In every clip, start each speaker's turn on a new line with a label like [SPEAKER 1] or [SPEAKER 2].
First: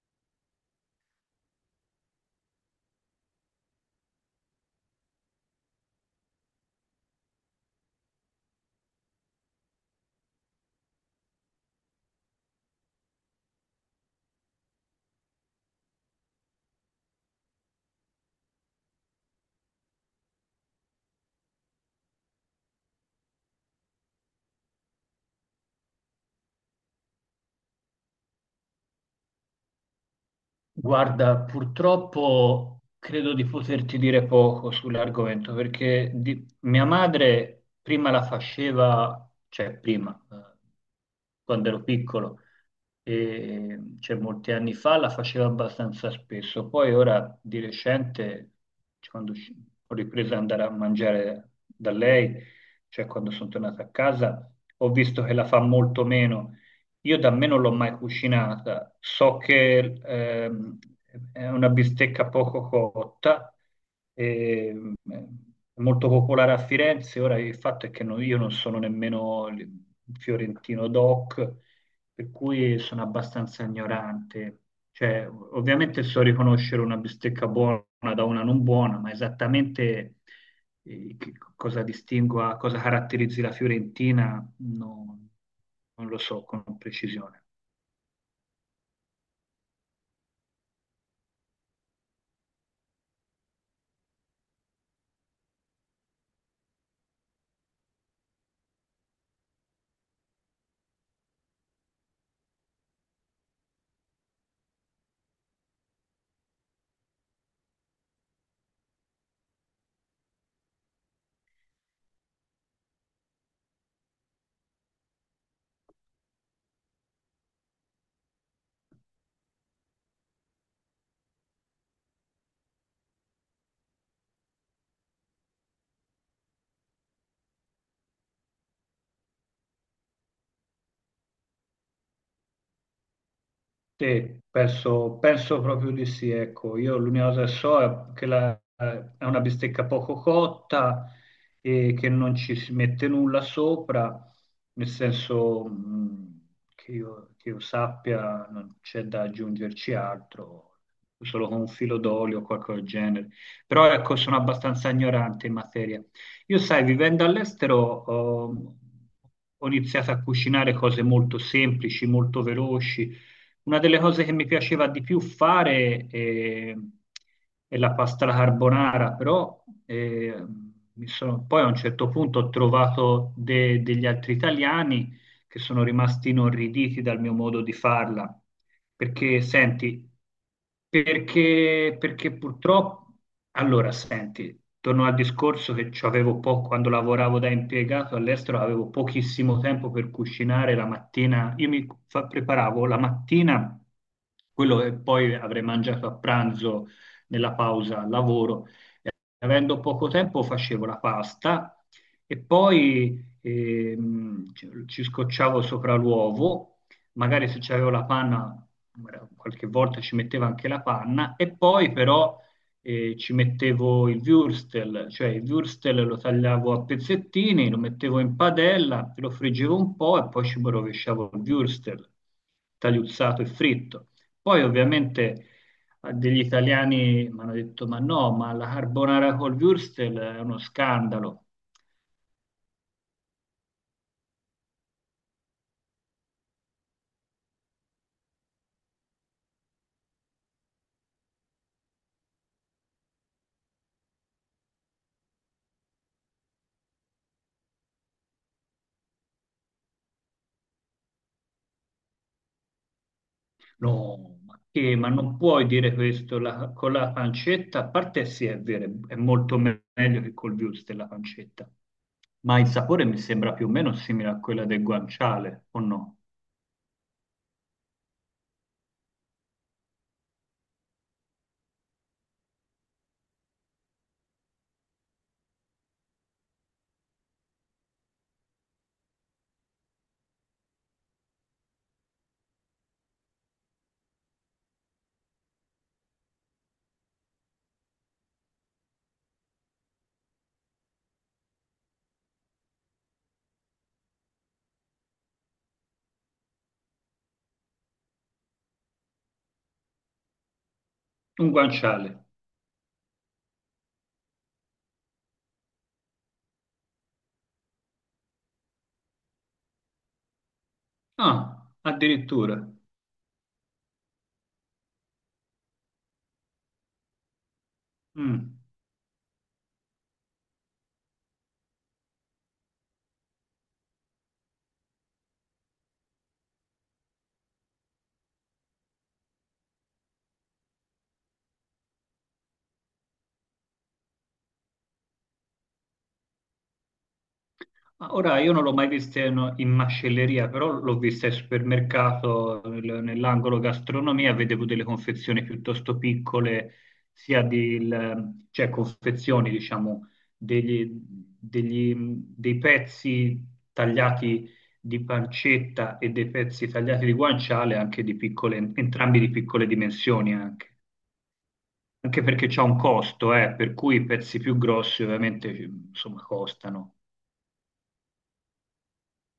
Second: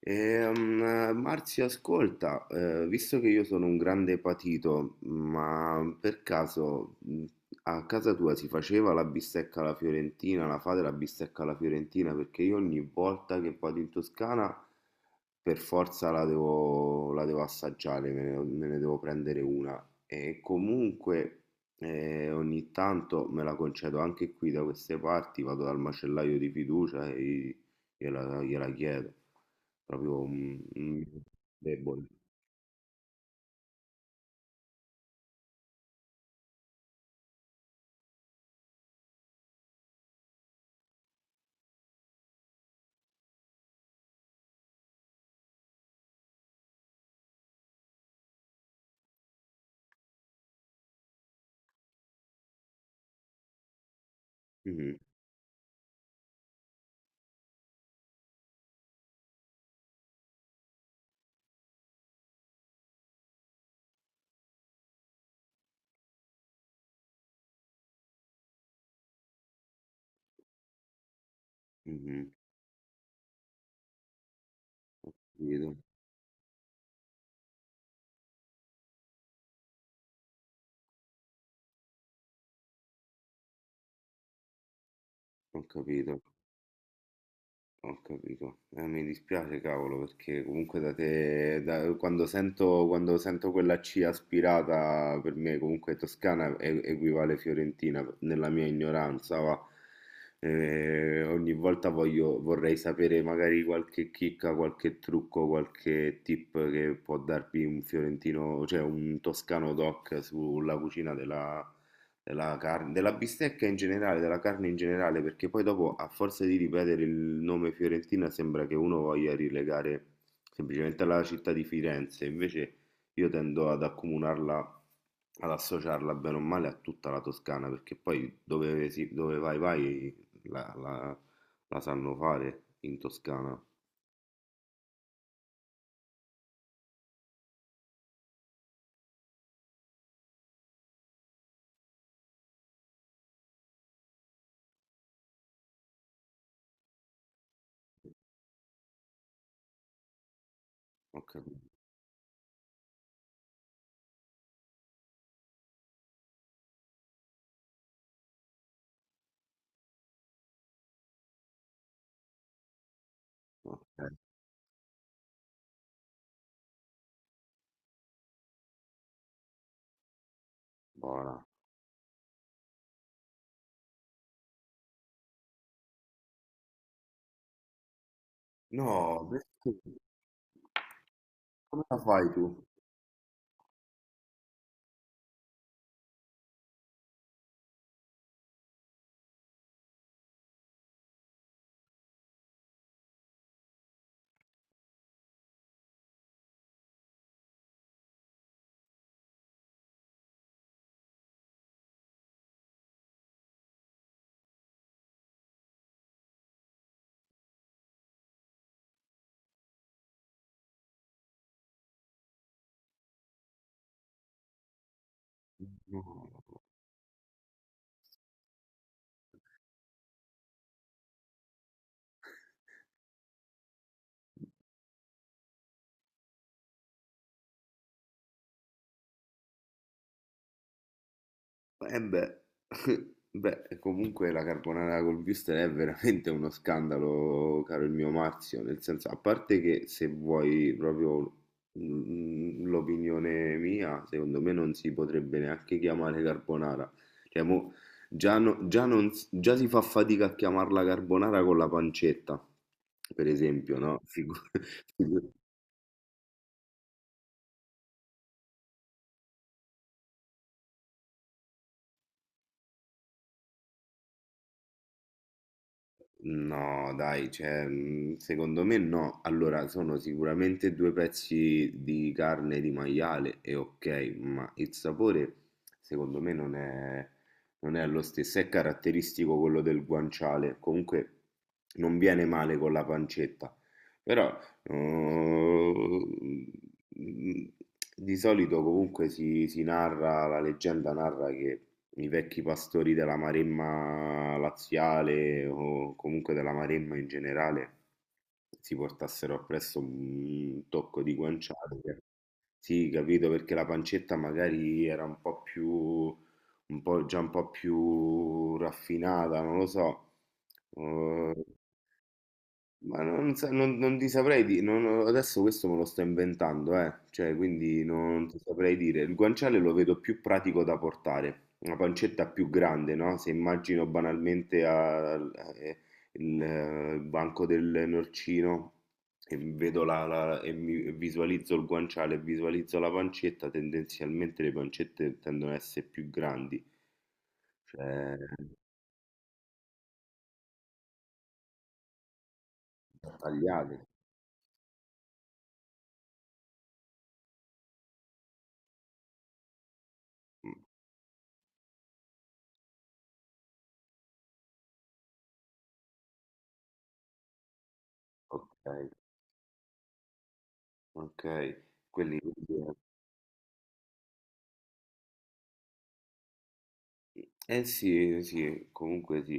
[SPEAKER 1] Marzio, ascolta, visto che io sono un grande patito, ma per caso a casa tua si faceva la bistecca alla fiorentina, la fate la bistecca alla fiorentina? Perché io ogni volta che vado in Toscana per forza la devo assaggiare, me ne devo prendere una. E comunque ogni tanto me la concedo anche qui da queste parti, vado dal macellaio di fiducia e gliela chiedo. Proprio un
[SPEAKER 2] Guarda,
[SPEAKER 1] debole.
[SPEAKER 2] purtroppo credo di poterti dire poco sull'argomento perché di- mia madre prima la faceva, cioè prima, quando ero piccolo, e, cioè molti anni fa la faceva abbastanza spesso, poi ora di recente, cioè, quando usci- ho ripreso ad andare a mangiare da lei, cioè quando sono tornato a casa, ho
[SPEAKER 1] Mhm,
[SPEAKER 2] visto che la fa molto meno. Io da me non l'ho mai cucinata, so che ehm, è una bistecca poco cotta, è molto popolare a Firenze, ora il fatto è che non- io non sono nemmeno il fiorentino doc,
[SPEAKER 1] mhm,
[SPEAKER 2] per cui sono abbastanza ignorante. Cioè, ov-
[SPEAKER 1] capito.
[SPEAKER 2] ovviamente so riconoscere una bistecca buona da una non buona, ma esattamente che cosa distingua, cosa caratterizzi la Fiorentina, non
[SPEAKER 1] Ho
[SPEAKER 2] non lo
[SPEAKER 1] capito,
[SPEAKER 2] so con precisione.
[SPEAKER 1] ho capito. Mi dispiace, cavolo, perché comunque da te, quando sento quella C aspirata, per me comunque toscana equivale fiorentina, nella mia ignoranza, va. Ogni volta vorrei sapere magari qualche chicca, qualche trucco, qualche tip che può darvi un fiorentino, cioè un toscano doc sulla cucina della della carne, della bistecca in generale, della carne in generale, perché poi dopo a forza di ripetere il nome Fiorentina sembra che uno voglia rilegare semplicemente alla città di Firenze, invece io tendo ad accomunarla, ad associarla bene o male a tutta la Toscana, perché poi dove vai vai la sanno fare in Toscana.
[SPEAKER 2] Sì, penso, penso proprio di sì, ecco, io l'unica cosa che so è che la- è una bistecca poco cotta e che non ci si mette nulla sopra, nel senso che io sappia non c'è da aggiungerci altro,
[SPEAKER 1] Ho
[SPEAKER 2] solo con un
[SPEAKER 1] capito.
[SPEAKER 2] filo d'olio o qualcosa del genere, però ecco sono abbastanza ignorante in materia. Io sai, vivendo all'estero ho ho iniziato a cucinare cose molto semplici, molto veloci, una
[SPEAKER 1] Ok,
[SPEAKER 2] delle cose che mi piaceva di più fare è, la pasta alla carbonara, però mi sono-
[SPEAKER 1] buona.
[SPEAKER 2] poi a un certo punto ho trovato de- degli altri italiani che sono rimasti inorriditi dal mio modo di farla.
[SPEAKER 1] No,
[SPEAKER 2] Perché,
[SPEAKER 1] perché?
[SPEAKER 2] senti,
[SPEAKER 1] Come
[SPEAKER 2] perché,
[SPEAKER 1] la fai
[SPEAKER 2] perché
[SPEAKER 1] tu?
[SPEAKER 2] purtroppo, allora, senti, torno al discorso che ci avevo po- quando lavoravo da impiegato all'estero, avevo pochissimo tempo per cucinare la mattina. Io mi fa- preparavo la mattina quello che poi avrei mangiato a pranzo nella pausa al lavoro, avendo poco tempo facevo la pasta e poi ci scocciavo sopra l'uovo, magari se c'avevo la panna, magari qualche volta ci mettevo anche la panna, e poi però ci mettevo il würstel, cioè il
[SPEAKER 1] No.
[SPEAKER 2] würstel lo tagliavo a pezzettini, lo mettevo in padella, lo friggevo un po' e poi ci rovesciavo il würstel tagliuzzato e fritto. Poi ovviamente degli italiani mi hanno detto: Ma no, ma la carbonara col Würstel è uno scandalo.
[SPEAKER 1] Eh beh, beh, comunque la carbonara col wurstel è veramente uno scandalo, caro il mio Marzio, nel senso, a parte che se vuoi proprio l'opinione mia, secondo me non si potrebbe neanche chiamare carbonara. Cioè, mo, già, già non già si fa fatica a chiamarla carbonara con la pancetta, per esempio, no? Figu-
[SPEAKER 2] No, ma che? Ma non puoi dire questo la- con la pancetta. A parte sì, è vero, è molto me- meglio che col Würstel la pancetta. Ma il sapore mi sembra più o meno simile a quella del guanciale, o no?
[SPEAKER 1] No, dai, cioè, secondo me no. Allora, sono sicuramente due pezzi di carne di maiale e ok, ma il sapore secondo me non è lo stesso. È caratteristico quello del guanciale. Comunque non viene male con la pancetta. Però, eh, Mm, di solito comunque si, si narra, la leggenda narra che i vecchi pastori della Maremma laziale o comunque della Maremma in generale si portassero appresso un tocco di
[SPEAKER 2] Un
[SPEAKER 1] guanciale. Che-
[SPEAKER 2] guanciale.
[SPEAKER 1] Sì, capito, perché la pancetta magari era un po' già un po' più raffinata, non lo so. Eh,
[SPEAKER 2] Ah, addirittura.
[SPEAKER 1] ma non, sa- non- non ti saprei dire, adesso questo me lo sto inventando, eh. Cioè, quindi non ti
[SPEAKER 2] Mm.
[SPEAKER 1] saprei dire. Il guanciale lo vedo più pratico da portare, una pancetta più grande, no? Se immagino banalmente il banco del norcino e vedo e visualizzo il guanciale e visualizzo la pancetta, tendenzialmente le pancette tendono ad essere più grandi,
[SPEAKER 2] Ma
[SPEAKER 1] cioè
[SPEAKER 2] ora io non l'ho mai vista in, in macelleria, però l'ho vista al supermercato, nel- nell'angolo
[SPEAKER 1] tagliate.
[SPEAKER 2] gastronomia, vedevo delle confezioni piuttosto piccole, sia di, il- cioè confezioni, diciamo,
[SPEAKER 1] Mm,
[SPEAKER 2] degli- degli- dei pezzi tagliati di pancetta e dei pezzi tagliati di guanciale, anche di piccole,
[SPEAKER 1] ok,
[SPEAKER 2] entrambi di piccole dimensioni anche.
[SPEAKER 1] ok, quelli...
[SPEAKER 2] Anche perché c'è un costo, per cui i pezzi più grossi ovviamente, insomma, costano.
[SPEAKER 1] Eh sì, sì, comunque sì.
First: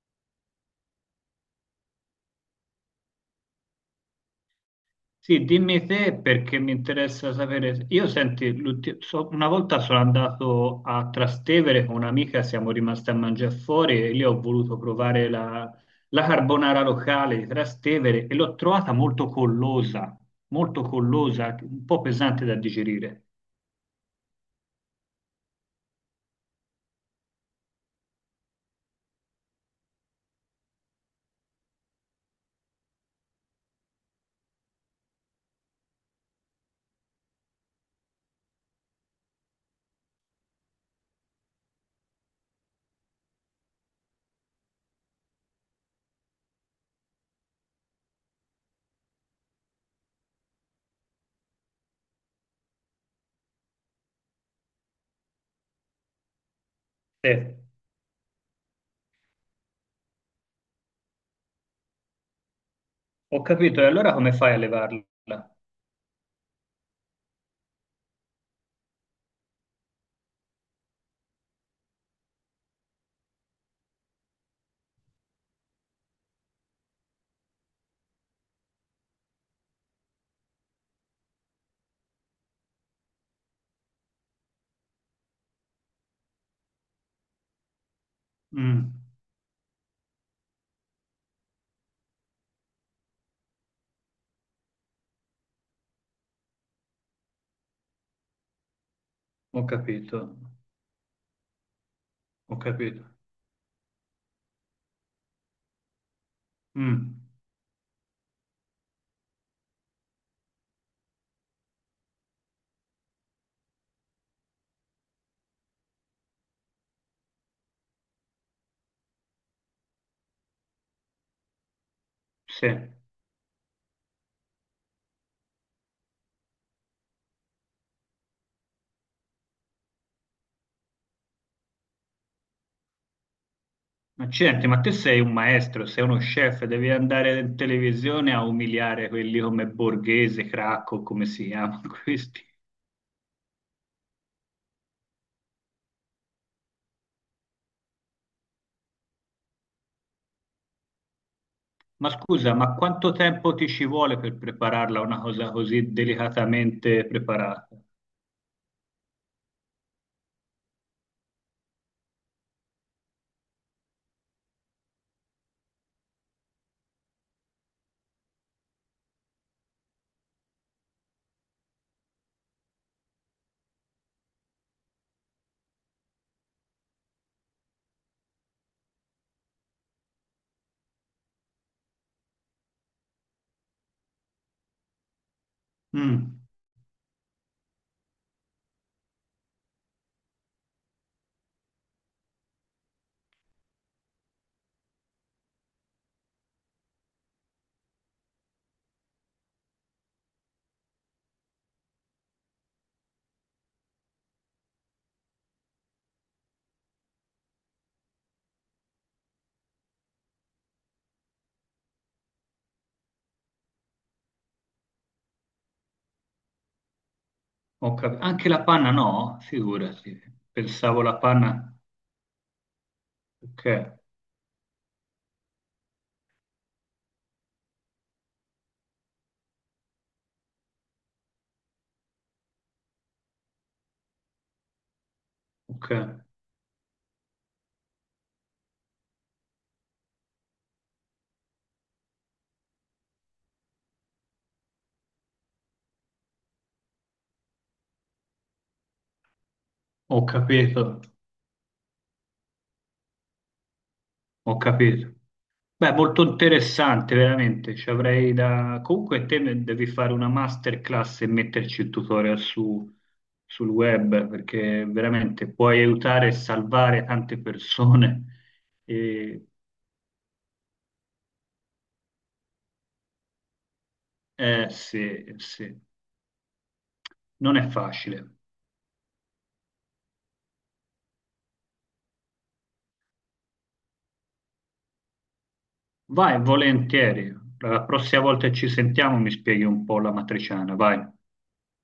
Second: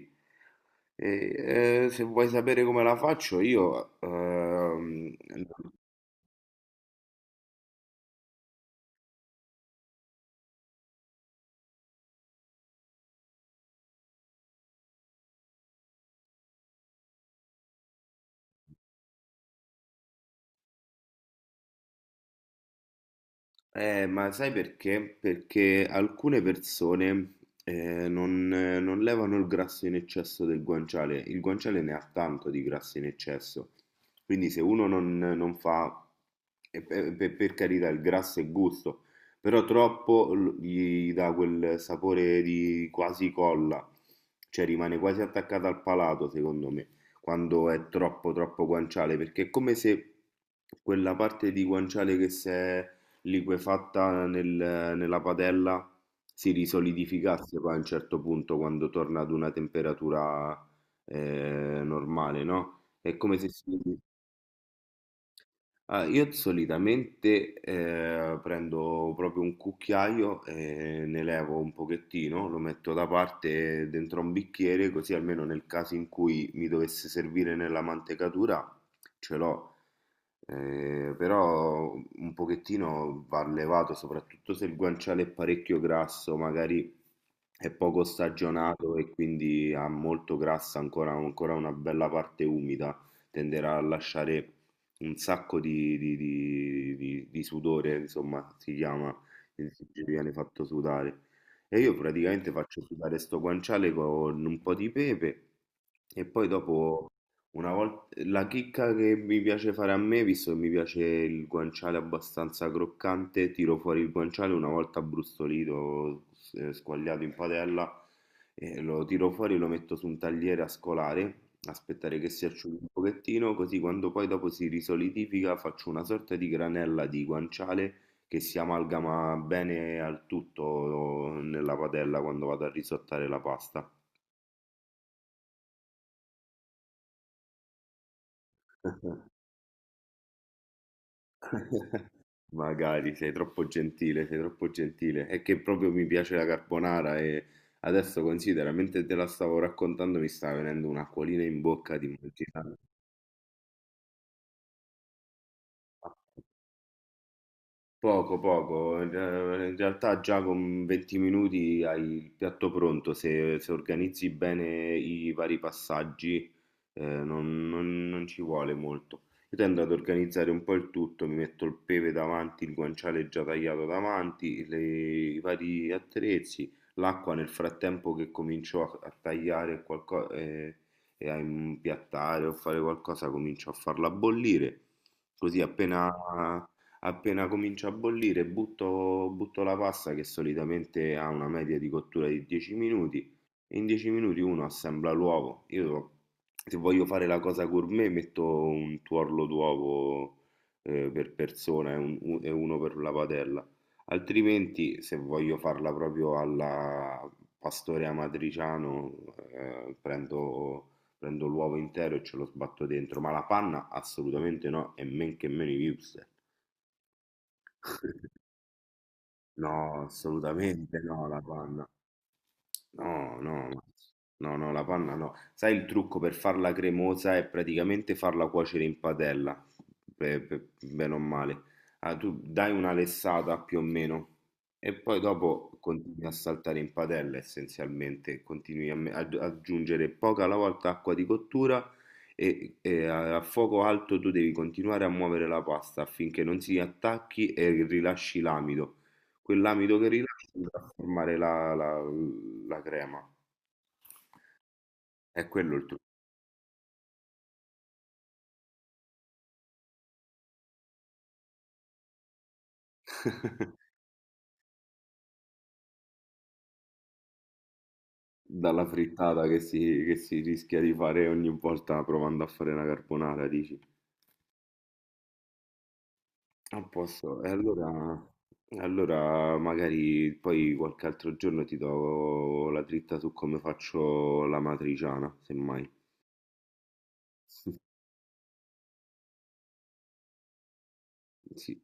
[SPEAKER 1] E, se vuoi sapere come la faccio, io
[SPEAKER 2] Sì, dimmi te perché mi interessa sapere. Io senti, l'ulti- so- una volta sono andato a Trastevere con un'amica, siamo rimasti a mangiare fuori e lì ho voluto provare la, la carbonara locale di Trastevere e l'ho trovata molto collosa, un po' pesante da digerire.
[SPEAKER 1] eh, ma sai perché? Perché alcune persone non levano il grasso in eccesso del guanciale. Il guanciale ne ha tanto di grasso in eccesso. Quindi se uno non fa, e per carità, il grasso è gusto, però gli dà quel sapore di quasi colla, cioè rimane quasi attaccato al palato, secondo me, quando è troppo guanciale, perché è come se quella parte di guanciale che si è liquefatta nella padella si
[SPEAKER 2] Eh,
[SPEAKER 1] risolidificasse poi a un certo punto quando torna ad una temperatura normale, no? È come
[SPEAKER 2] ho
[SPEAKER 1] se si
[SPEAKER 2] capito, e allora come fai a levarla?
[SPEAKER 1] Ah, io solitamente prendo proprio un cucchiaio e ne levo un pochettino, lo metto da parte dentro un bicchiere, così almeno nel caso in cui mi dovesse servire nella mantecatura ce l'ho. Però un pochettino va levato, soprattutto se il guanciale è parecchio grasso, magari è poco
[SPEAKER 2] Mm,
[SPEAKER 1] stagionato e quindi ha molto grassa ancora una bella parte umida tenderà a lasciare un sacco di sudore, insomma, si chiama,
[SPEAKER 2] ho
[SPEAKER 1] in Sicilia
[SPEAKER 2] capito,
[SPEAKER 1] viene fatto sudare. E io praticamente
[SPEAKER 2] ho
[SPEAKER 1] faccio
[SPEAKER 2] capito.
[SPEAKER 1] sudare sto guanciale con un po' di pepe e poi dopo,
[SPEAKER 2] Mm,
[SPEAKER 1] una volta, la chicca che mi piace fare a me, visto che mi piace il guanciale abbastanza croccante, tiro fuori il guanciale una volta brustolito, squagliato in padella, e lo tiro fuori e lo metto su un tagliere a scolare aspettare che si
[SPEAKER 2] sì.
[SPEAKER 1] asciughi un pochettino, così quando poi dopo si risolidifica faccio una sorta di granella di guanciale che si amalgama bene al tutto nella padella quando vado a risottare la pasta.
[SPEAKER 2] Accidenti, ma te sei un maestro, sei uno chef, devi andare in televisione a umiliare quelli come Borghese, Cracco, come si chiamano questi.
[SPEAKER 1] Magari sei troppo gentile, sei troppo gentile. È che proprio mi piace la carbonara e adesso considera, mentre te la stavo raccontando mi sta venendo un'acquolina in bocca di
[SPEAKER 2] Ma scusa, ma
[SPEAKER 1] immaginare.
[SPEAKER 2] quanto tempo ti ci vuole per prepararla una cosa così delicatamente preparata?
[SPEAKER 1] Poco, poco. In realtà già con 20 minuti hai il piatto pronto. Se, se organizzi bene i vari passaggi, non ci vuole molto. Io tendo ad organizzare un po' il tutto, mi metto il pepe davanti, il guanciale già tagliato davanti, le- i vari attrezzi, l'acqua nel frattempo che comincio a tagliare qualcosa e a impiattare o fare qualcosa, comincio a farla bollire. Così appena
[SPEAKER 2] Mm,
[SPEAKER 1] appena comincia a bollire, butto la pasta che solitamente ha una media di cottura di 10 minuti e in 10 minuti uno assembla l'uovo. Io se voglio fare la cosa gourmet metto un tuorlo d'uovo per persona e uno per la padella. Altrimenti, se voglio farla proprio alla pastore amatriciano, eh, prendo, prendo l'uovo intero e ce lo sbatto dentro. Ma la panna assolutamente no, e men che meno i hipster.
[SPEAKER 2] ho cap- Anche la panna no?
[SPEAKER 1] No,
[SPEAKER 2] Figurati,
[SPEAKER 1] assolutamente
[SPEAKER 2] pensavo la
[SPEAKER 1] no, la
[SPEAKER 2] panna.
[SPEAKER 1] panna. No, no,
[SPEAKER 2] Ok,
[SPEAKER 1] ma- no, no, la panna no. Sai il trucco per farla cremosa è praticamente farla cuocere in padella, bene o male. Ah, tu dai una lessata più o meno e poi dopo
[SPEAKER 2] ok,
[SPEAKER 1] continui a saltare in padella essenzialmente, continui a ad aggiungere poca alla volta acqua di cottura e, a fuoco alto tu devi continuare a muovere la pasta affinché non si attacchi e rilasci l'amido. Quell'amido che
[SPEAKER 2] ho
[SPEAKER 1] rilasci andrà
[SPEAKER 2] capito,
[SPEAKER 1] a formare la crema.
[SPEAKER 2] ho capito.
[SPEAKER 1] È quello il
[SPEAKER 2] Beh,
[SPEAKER 1] trucco.
[SPEAKER 2] molto interessante, veramente. Ci avrei da... Comunque te ne devi fare una masterclass e metterci il tutorial su- sul web, perché veramente puoi aiutare e salvare tante persone.
[SPEAKER 1] Dalla
[SPEAKER 2] E...
[SPEAKER 1] frittata che si rischia di fare ogni volta provando a fare una carbonara, dici?
[SPEAKER 2] Eh sì, sì,
[SPEAKER 1] A posto. E
[SPEAKER 2] non è
[SPEAKER 1] allora
[SPEAKER 2] facile.
[SPEAKER 1] magari poi qualche altro giorno ti do la dritta su come faccio l'amatriciana, semmai.
[SPEAKER 2] Vai, volentieri. La prossima volta che ci sentiamo mi spieghi un po' la matriciana, vai.
[SPEAKER 1] Sì.